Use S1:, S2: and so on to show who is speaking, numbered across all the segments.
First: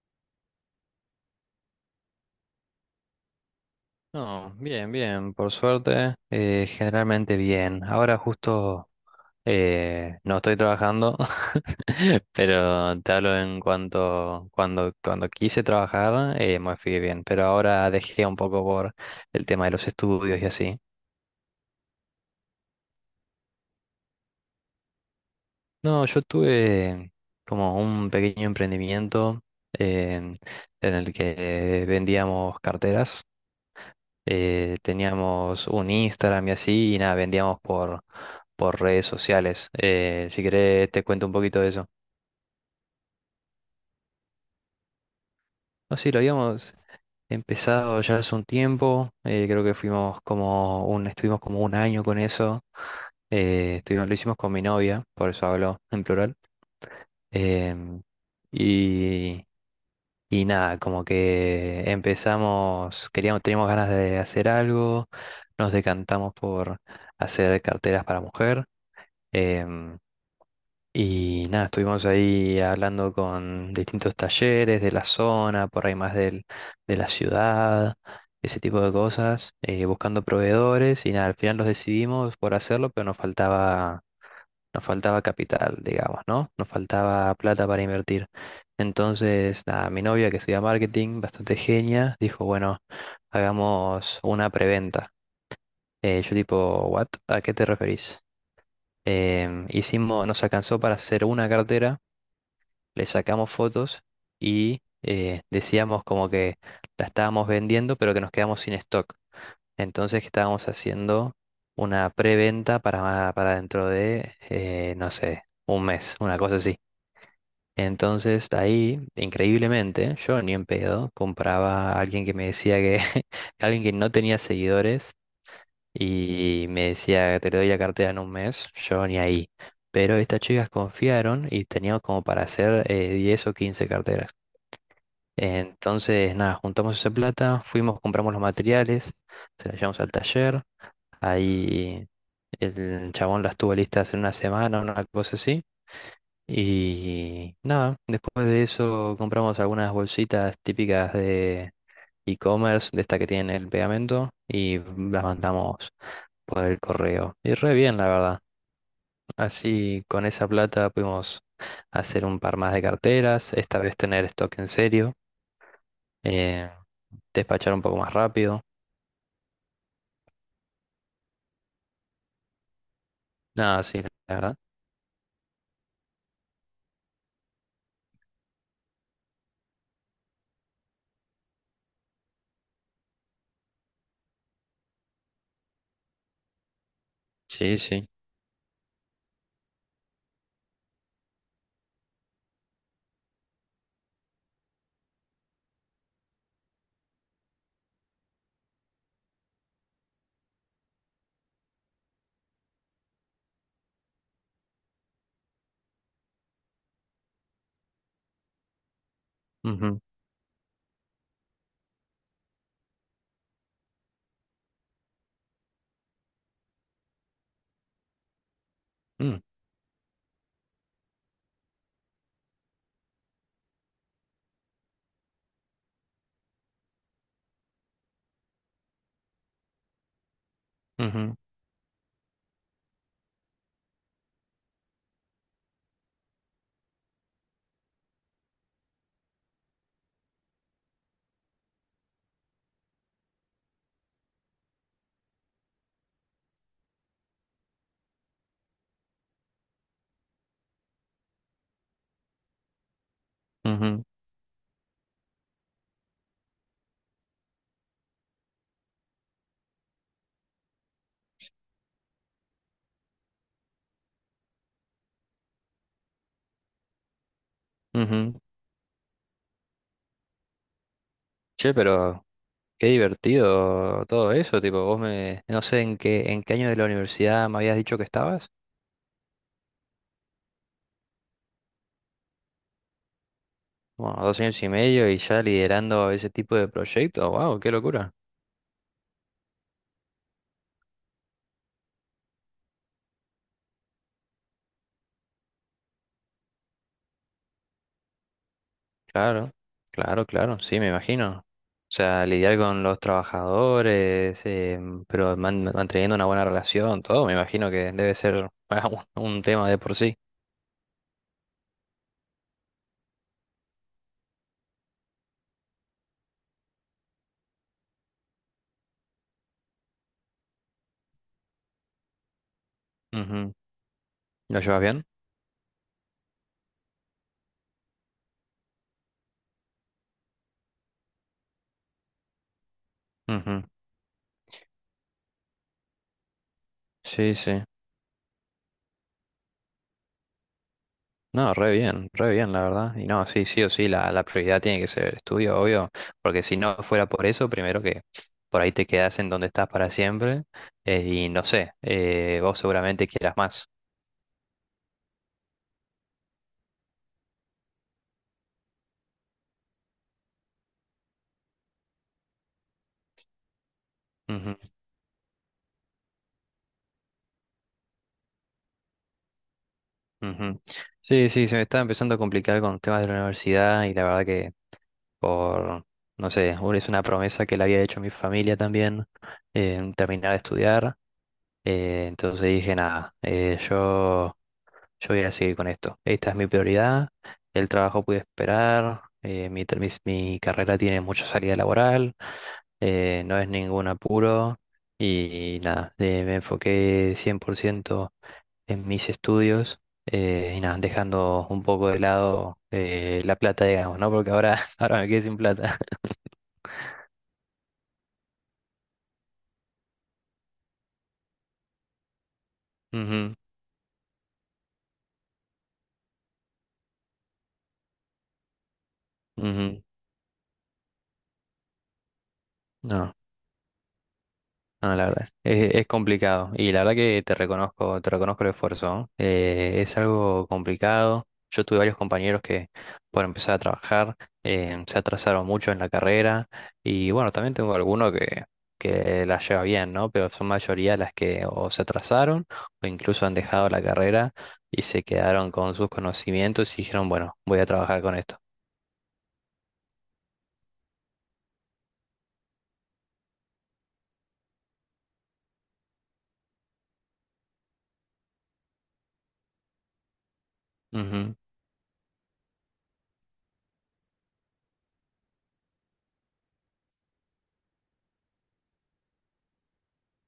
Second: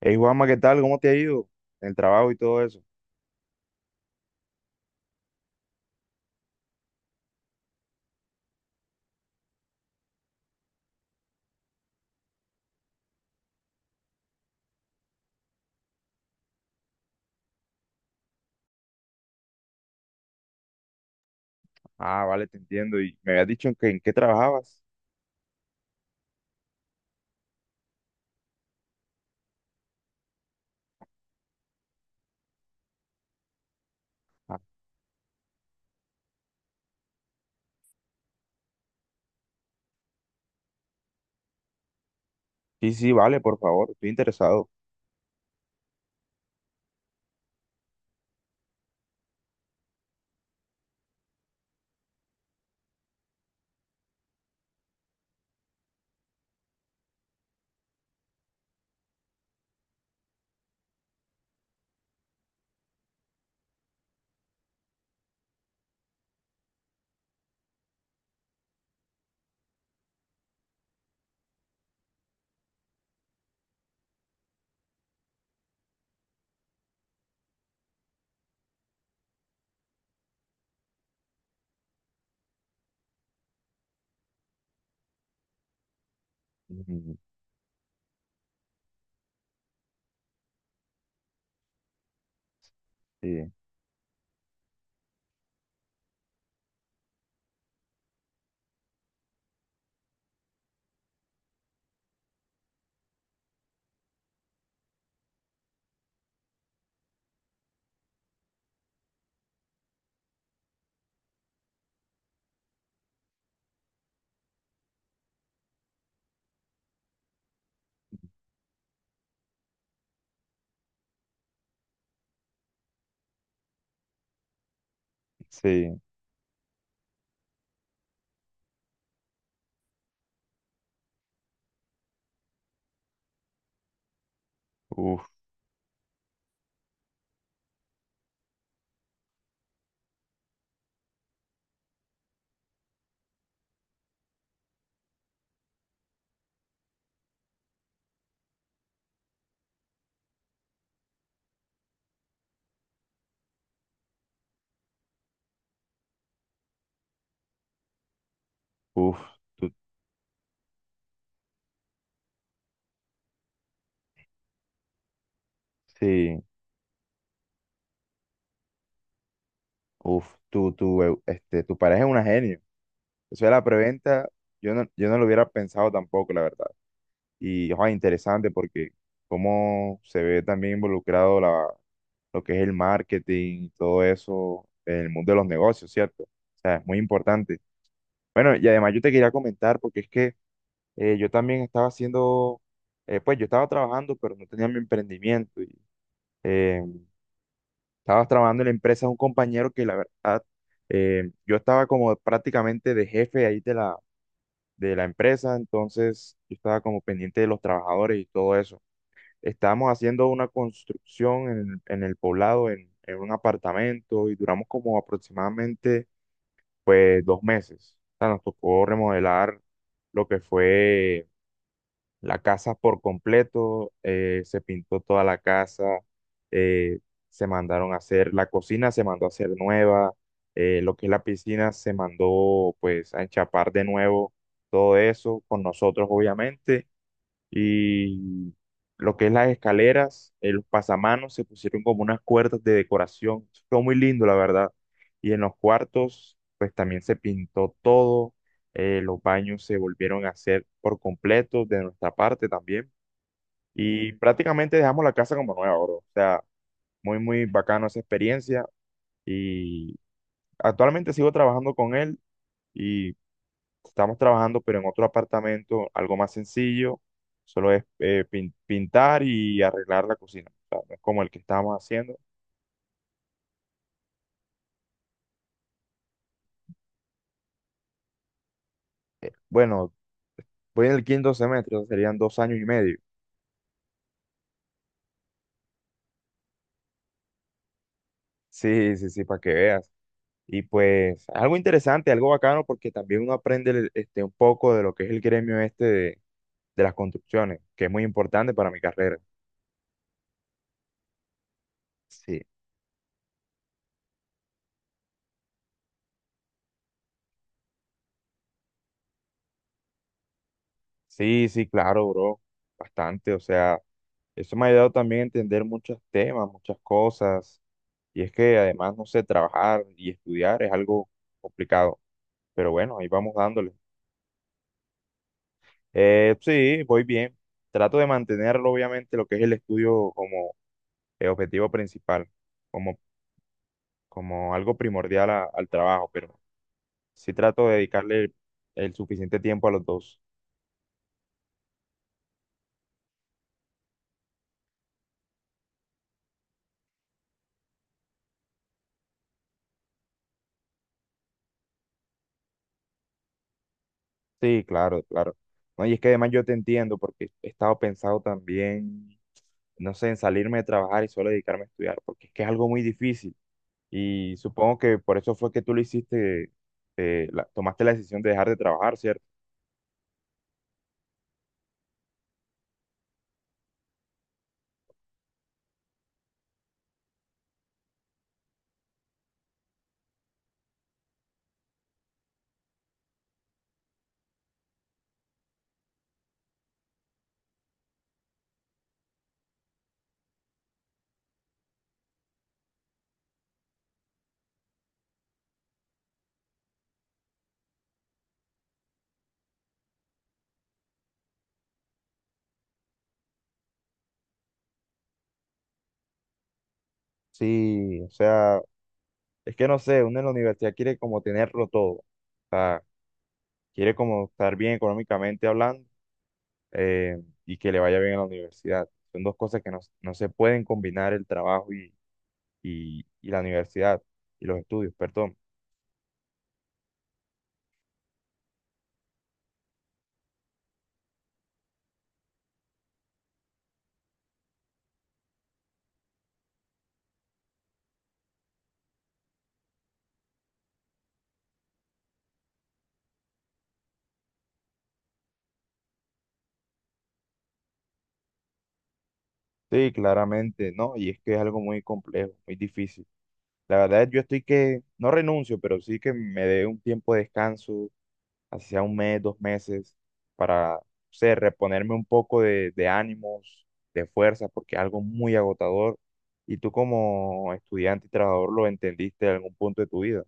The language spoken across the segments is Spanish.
S1: Hey Juanma, ¿qué tal? ¿Cómo te ha ido? El trabajo y todo eso.
S2: No, bien, bien, por suerte, generalmente bien. Ahora justo no estoy trabajando, pero te hablo en cuanto cuando quise trabajar, me fui bien, pero ahora dejé un poco por el tema de los estudios y así.
S1: Ah, vale, te entiendo. Y me habías dicho en qué trabajabas.
S2: No, yo tuve como un pequeño emprendimiento, eh, en el que vendíamos carteras,
S1: Ah,
S2: teníamos un Instagram y así, y nada, vendíamos por redes sociales. Si querés, te cuento un poquito de eso.
S1: sí, sí, vale, por favor, estoy interesado.
S2: No, sí, lo habíamos empezado ya hace un tiempo, creo que fuimos como un, estuvimos como un año con eso, estuvimos, lo hicimos con mi novia, por eso hablo en plural. em, y, y nada, como que empezamos, queríamos, teníamos ganas de hacer algo, nos decantamos por hacer carteras para mujer. Em, y nada, estuvimos ahí hablando con distintos talleres de la zona, por ahí más de la ciudad, ese tipo de cosas, buscando proveedores y nada, al final los decidimos por hacerlo, pero nos faltaba capital, digamos, ¿no? Nos
S1: Ujú.
S2: faltaba plata para invertir. Entonces, nada, mi novia, que estudia marketing, bastante genia, dijo, bueno,
S1: Sí,
S2: hagamos una preventa. Yo tipo, ¿what? ¿A qué te referís? Hicimos, nos alcanzó para hacer una cartera, le sacamos fotos y decíamos como que la estábamos vendiendo, pero que nos quedamos sin stock. Entonces que estábamos haciendo una preventa para dentro de, no sé, un mes, una cosa así. Entonces ahí, increíblemente, yo ni en pedo compraba a alguien que me decía que, alguien que no tenía seguidores
S1: sí,
S2: y me decía, te doy la cartera en un mes, yo ni ahí. Pero estas chicas confiaron y teníamos como para hacer 10 o 15 carteras.
S1: uf,
S2: Entonces, nada, juntamos esa plata, fuimos, compramos los materiales, se las llevamos al taller. Ahí el chabón las tuvo listas en una semana, una cosa así. Y nada, después de eso compramos algunas bolsitas típicas de e-commerce, de esta que tienen el pegamento, y las mandamos por el correo. Y re bien, la verdad.
S1: uf, tú,
S2: Así con esa plata pudimos hacer un par más de carteras, esta vez tener stock en serio,
S1: sí,
S2: eh, despachar un poco más rápido.
S1: uf, tu pareja es una genio. Eso de la
S2: Nada, sí, la
S1: preventa,
S2: verdad.
S1: yo no lo hubiera pensado tampoco, la verdad. Y, ojo, interesante porque cómo se ve también involucrado lo que es el marketing y todo eso en el mundo de los negocios, ¿cierto? O sea, es muy importante.
S2: Sí, sí.
S1: Bueno, y además yo te quería comentar, porque es que yo también estaba haciendo, pues yo estaba trabajando, pero no tenía mi emprendimiento. Y eh, estaba trabajando en la empresa de un compañero que la verdad, yo estaba como prácticamente de jefe ahí de la empresa, entonces yo estaba como pendiente de los trabajadores y todo eso. Estábamos
S2: Ujú,
S1: haciendo una construcción en el poblado, en un apartamento, y duramos como aproximadamente, pues, 2 meses. O sea, nos tocó
S2: mm,
S1: remodelar lo que fue la casa por completo, se pintó toda la casa, eh, se mandaron a hacer, la cocina se mandó a hacer nueva, lo que es la
S2: ujú,
S1: piscina se mandó pues a enchapar de nuevo, todo eso con nosotros obviamente, y lo que es las escaleras, los pasamanos se pusieron como unas cuerdas de decoración. Fue muy lindo, la verdad. Y en los cuartos, pues también se pintó todo. Los baños se volvieron a hacer por completo de nuestra parte también.
S2: ujú,
S1: Y prácticamente dejamos la casa como nueva, bro. O sea, muy, muy bacano esa experiencia. Y actualmente sigo trabajando con él. Y estamos trabajando, pero en otro apartamento, algo más sencillo, solo es
S2: ujú.
S1: pintar y arreglar la cocina. O sea, no es como el que
S2: Che,
S1: estábamos haciendo.
S2: pero qué divertido todo eso, tipo, vos me, no sé en qué, ¿en qué año de la universidad me habías dicho que estabas?
S1: Bueno, voy en el quinto semestre, o sea, serían 2 años y medio.
S2: Bueno, dos años y medio y ya liderando ese tipo de proyectos, wow, qué locura.
S1: Sí, sí, sí, para que veas. Y pues algo interesante, algo bacano, porque también uno aprende este, un poco de lo que es el gremio este de las construcciones, que es muy importante para mi carrera.
S2: Claro, claro, claro, sí, me imagino. O sea,
S1: Sí,
S2: lidiar con los trabajadores, pero manteniendo una buena relación, todo, me imagino que debe ser bueno, un tema de por sí.
S1: sí, sí, claro, bro, bastante. O sea, eso me ha ayudado también a entender muchos temas, muchas cosas. Y es que además, no sé, trabajar y estudiar es algo complicado. Pero bueno, ahí vamos
S2: Ujú.
S1: dándole.
S2: ¿Lo llevas bien?
S1: Sí, voy bien. Trato de mantenerlo, obviamente, lo que es el estudio como objetivo principal, como,
S2: Ujú.
S1: algo primordial al trabajo, pero sí
S2: Sí, sí.
S1: trato de dedicarle el suficiente tiempo a los dos.
S2: No, re bien, la verdad. Y no, sí, sí o sí, la prioridad tiene que ser el estudio, obvio, porque si no fuera por eso, primero que por ahí te quedas en donde estás para siempre, y no sé, vos seguramente quieras más.
S1: Sí, claro, claro. No, y es que además yo te entiendo porque he estado pensado también, no sé, en salirme de trabajar y solo dedicarme a estudiar, porque es que es algo muy difícil. Y supongo que por eso fue que tú lo hiciste, tomaste la decisión de dejar de trabajar, ¿cierto?
S2: Ujú. Sí, sí, se me estaba empezando a complicar con temas de la universidad y la verdad que por, no sé, es una promesa que le había hecho a mi familia también, terminar de estudiar. Entonces dije, nada, yo voy a seguir con esto. Esta es mi prioridad, el trabajo puede esperar, mi carrera tiene mucha salida laboral, no es ningún apuro y nada, me enfoqué 100% en mis estudios, y nada, dejando un poco de lado la plata, digamos, ¿no? Porque ahora, ahora me quedé sin plata.
S1: Sí, o sea, es que no sé, uno en la universidad quiere como tenerlo todo. O sea,
S2: Ujú,
S1: quiere como estar bien económicamente hablando, y que le vaya bien a la universidad. Son dos cosas que no,
S2: ujú.
S1: no se pueden combinar el trabajo
S2: No.
S1: y la universidad y los estudios,
S2: No, la verdad,
S1: perdón.
S2: es complicado y la verdad que te reconozco el esfuerzo, ¿no? Es algo complicado. Yo tuve varios compañeros que por empezar a trabajar se atrasaron mucho en la carrera y bueno, también tengo alguno que la lleva bien, ¿no? Pero son mayoría las que o se atrasaron o incluso han dejado la carrera y se quedaron con sus conocimientos y dijeron, bueno, voy a trabajar con esto.
S1: Sí, claramente, no, y es que es algo muy complejo, muy difícil. La verdad, yo estoy que no renuncio, pero sí que me dé un tiempo de descanso así sea un mes, 2 meses, para, no sé,
S2: Ujú.
S1: reponerme un poco de, ánimos, de fuerza, porque es algo muy agotador y tú como estudiante y trabajador lo entendiste en algún punto de tu vida.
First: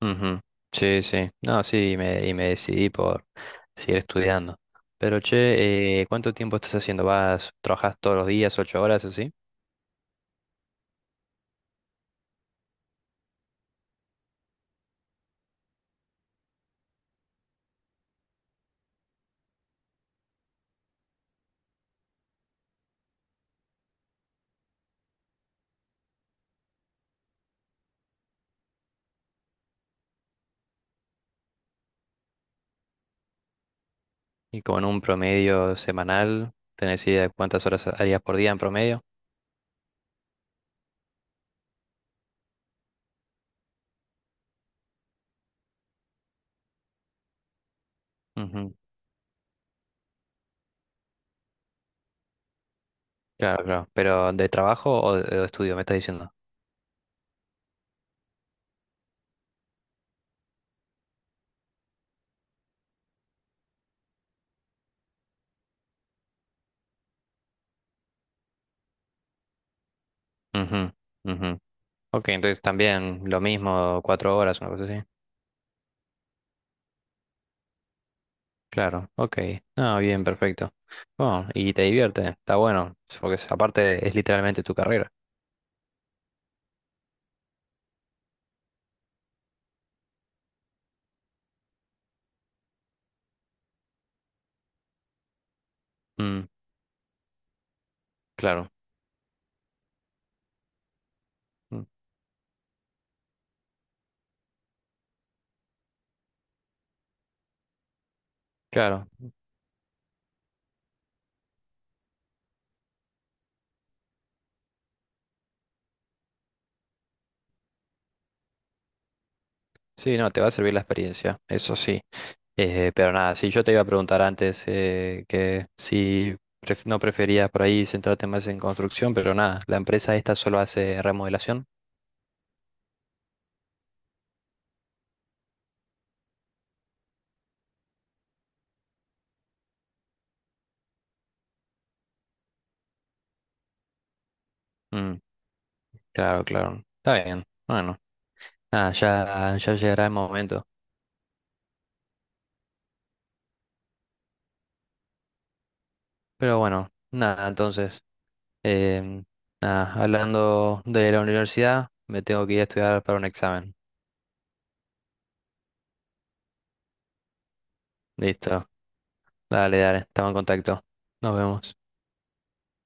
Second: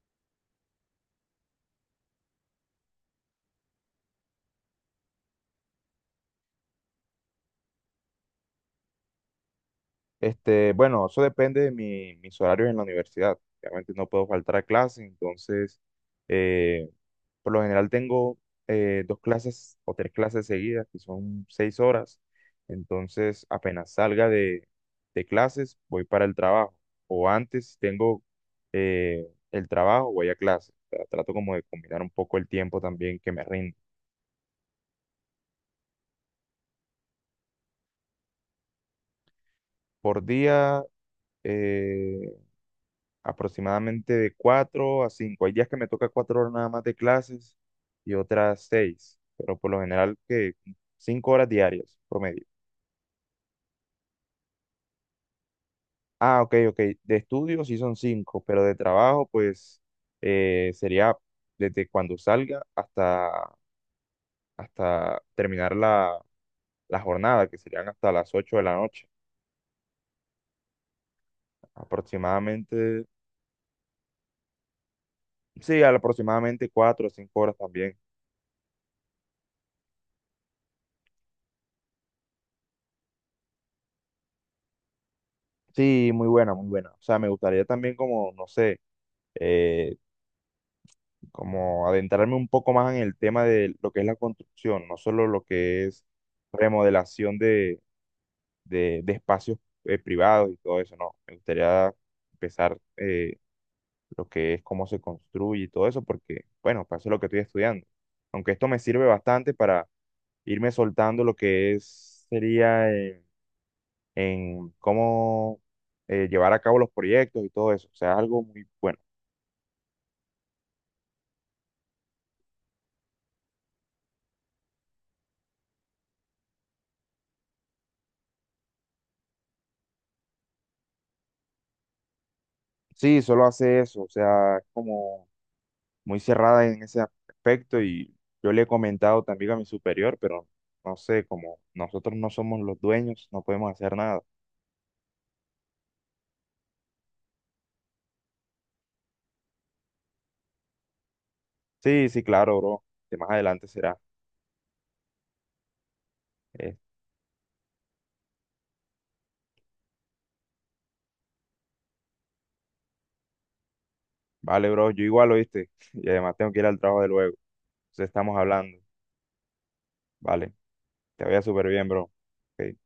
S2: Ujú. Sí, sí. No, sí, y me decidí por seguir estudiando. Pero che, ¿cuánto tiempo estás haciendo? ¿Vas, trabajas todos los días, 8 horas así?
S1: Bueno, eso depende de mis horarios en la universidad. Obviamente no puedo faltar a clase, entonces eh, por lo general tengo dos clases o tres clases seguidas, que son 6 horas. Entonces, apenas salga de clases, voy para el trabajo. O antes tengo eh, el trabajo, voy a clase. O sea, trato como de combinar un poco el tiempo también que me rinde.
S2: Y con un promedio semanal, ¿tenés idea de cuántas horas harías por día en promedio?
S1: Por día, eh, aproximadamente de cuatro a cinco. Hay días que me toca 4 horas nada más de clases y otras
S2: Ujú.
S1: seis, pero por lo general que 5 horas diarias promedio.
S2: Claro, claro. ¿Pero de trabajo o de estudio, me estás diciendo?
S1: Ah, ok, ok. De estudio sí son cinco, pero de trabajo, pues sería desde cuando salga hasta, terminar la jornada, que serían hasta las 8 de la noche.
S2: Ujú, ujú. Ok, entonces
S1: Aproximadamente,
S2: también lo mismo, 4 horas, una cosa así.
S1: sí, aproximadamente 4 o 5 horas también.
S2: Claro, ok. Ah, bien, perfecto. Bueno, y te divierte, está bueno, porque aparte es literalmente tu carrera.
S1: Sí, muy buena, muy buena. O sea, me gustaría también como, no sé, eh, como adentrarme un poco más en el tema de lo que es la construcción, no solo lo que es remodelación
S2: Claro,
S1: de espacios privados y todo eso, no. Me
S2: mm,
S1: gustaría empezar, lo que es cómo se construye y todo eso, porque, bueno, para eso es lo que estoy estudiando. Aunque esto me sirve
S2: claro.
S1: bastante para irme soltando lo que es, sería en cómo llevar a cabo los proyectos y todo eso. O sea, es algo muy bueno.
S2: Sí, no, te va a servir la experiencia, eso sí. Pero nada, si yo te iba a preguntar antes que si no preferías por ahí centrarte más en construcción, pero nada, la empresa esta solo hace remodelación.
S1: Sí, solo hace eso, o sea, es como muy cerrada en ese aspecto y yo le he comentado también a mi superior, pero no sé, como nosotros no somos los dueños, no podemos hacer nada.
S2: Mm, claro, claro. Está bien. Bueno, nada, ya, ya llegará el momento.
S1: Sí, sí, claro, bro. Que más adelante será.
S2: Pero
S1: Eh,
S2: bueno, nada, entonces, em, nada, hablando de la universidad, me tengo que ir a estudiar para un examen.
S1: vale, bro, yo igual oíste. Y además tengo que ir al trabajo de luego. Entonces estamos
S2: Listo.
S1: hablando.
S2: Dale, dale, estamos en
S1: Vale,
S2: contacto.
S1: te
S2: Nos
S1: vaya súper
S2: vemos.
S1: bien, bro. Ok.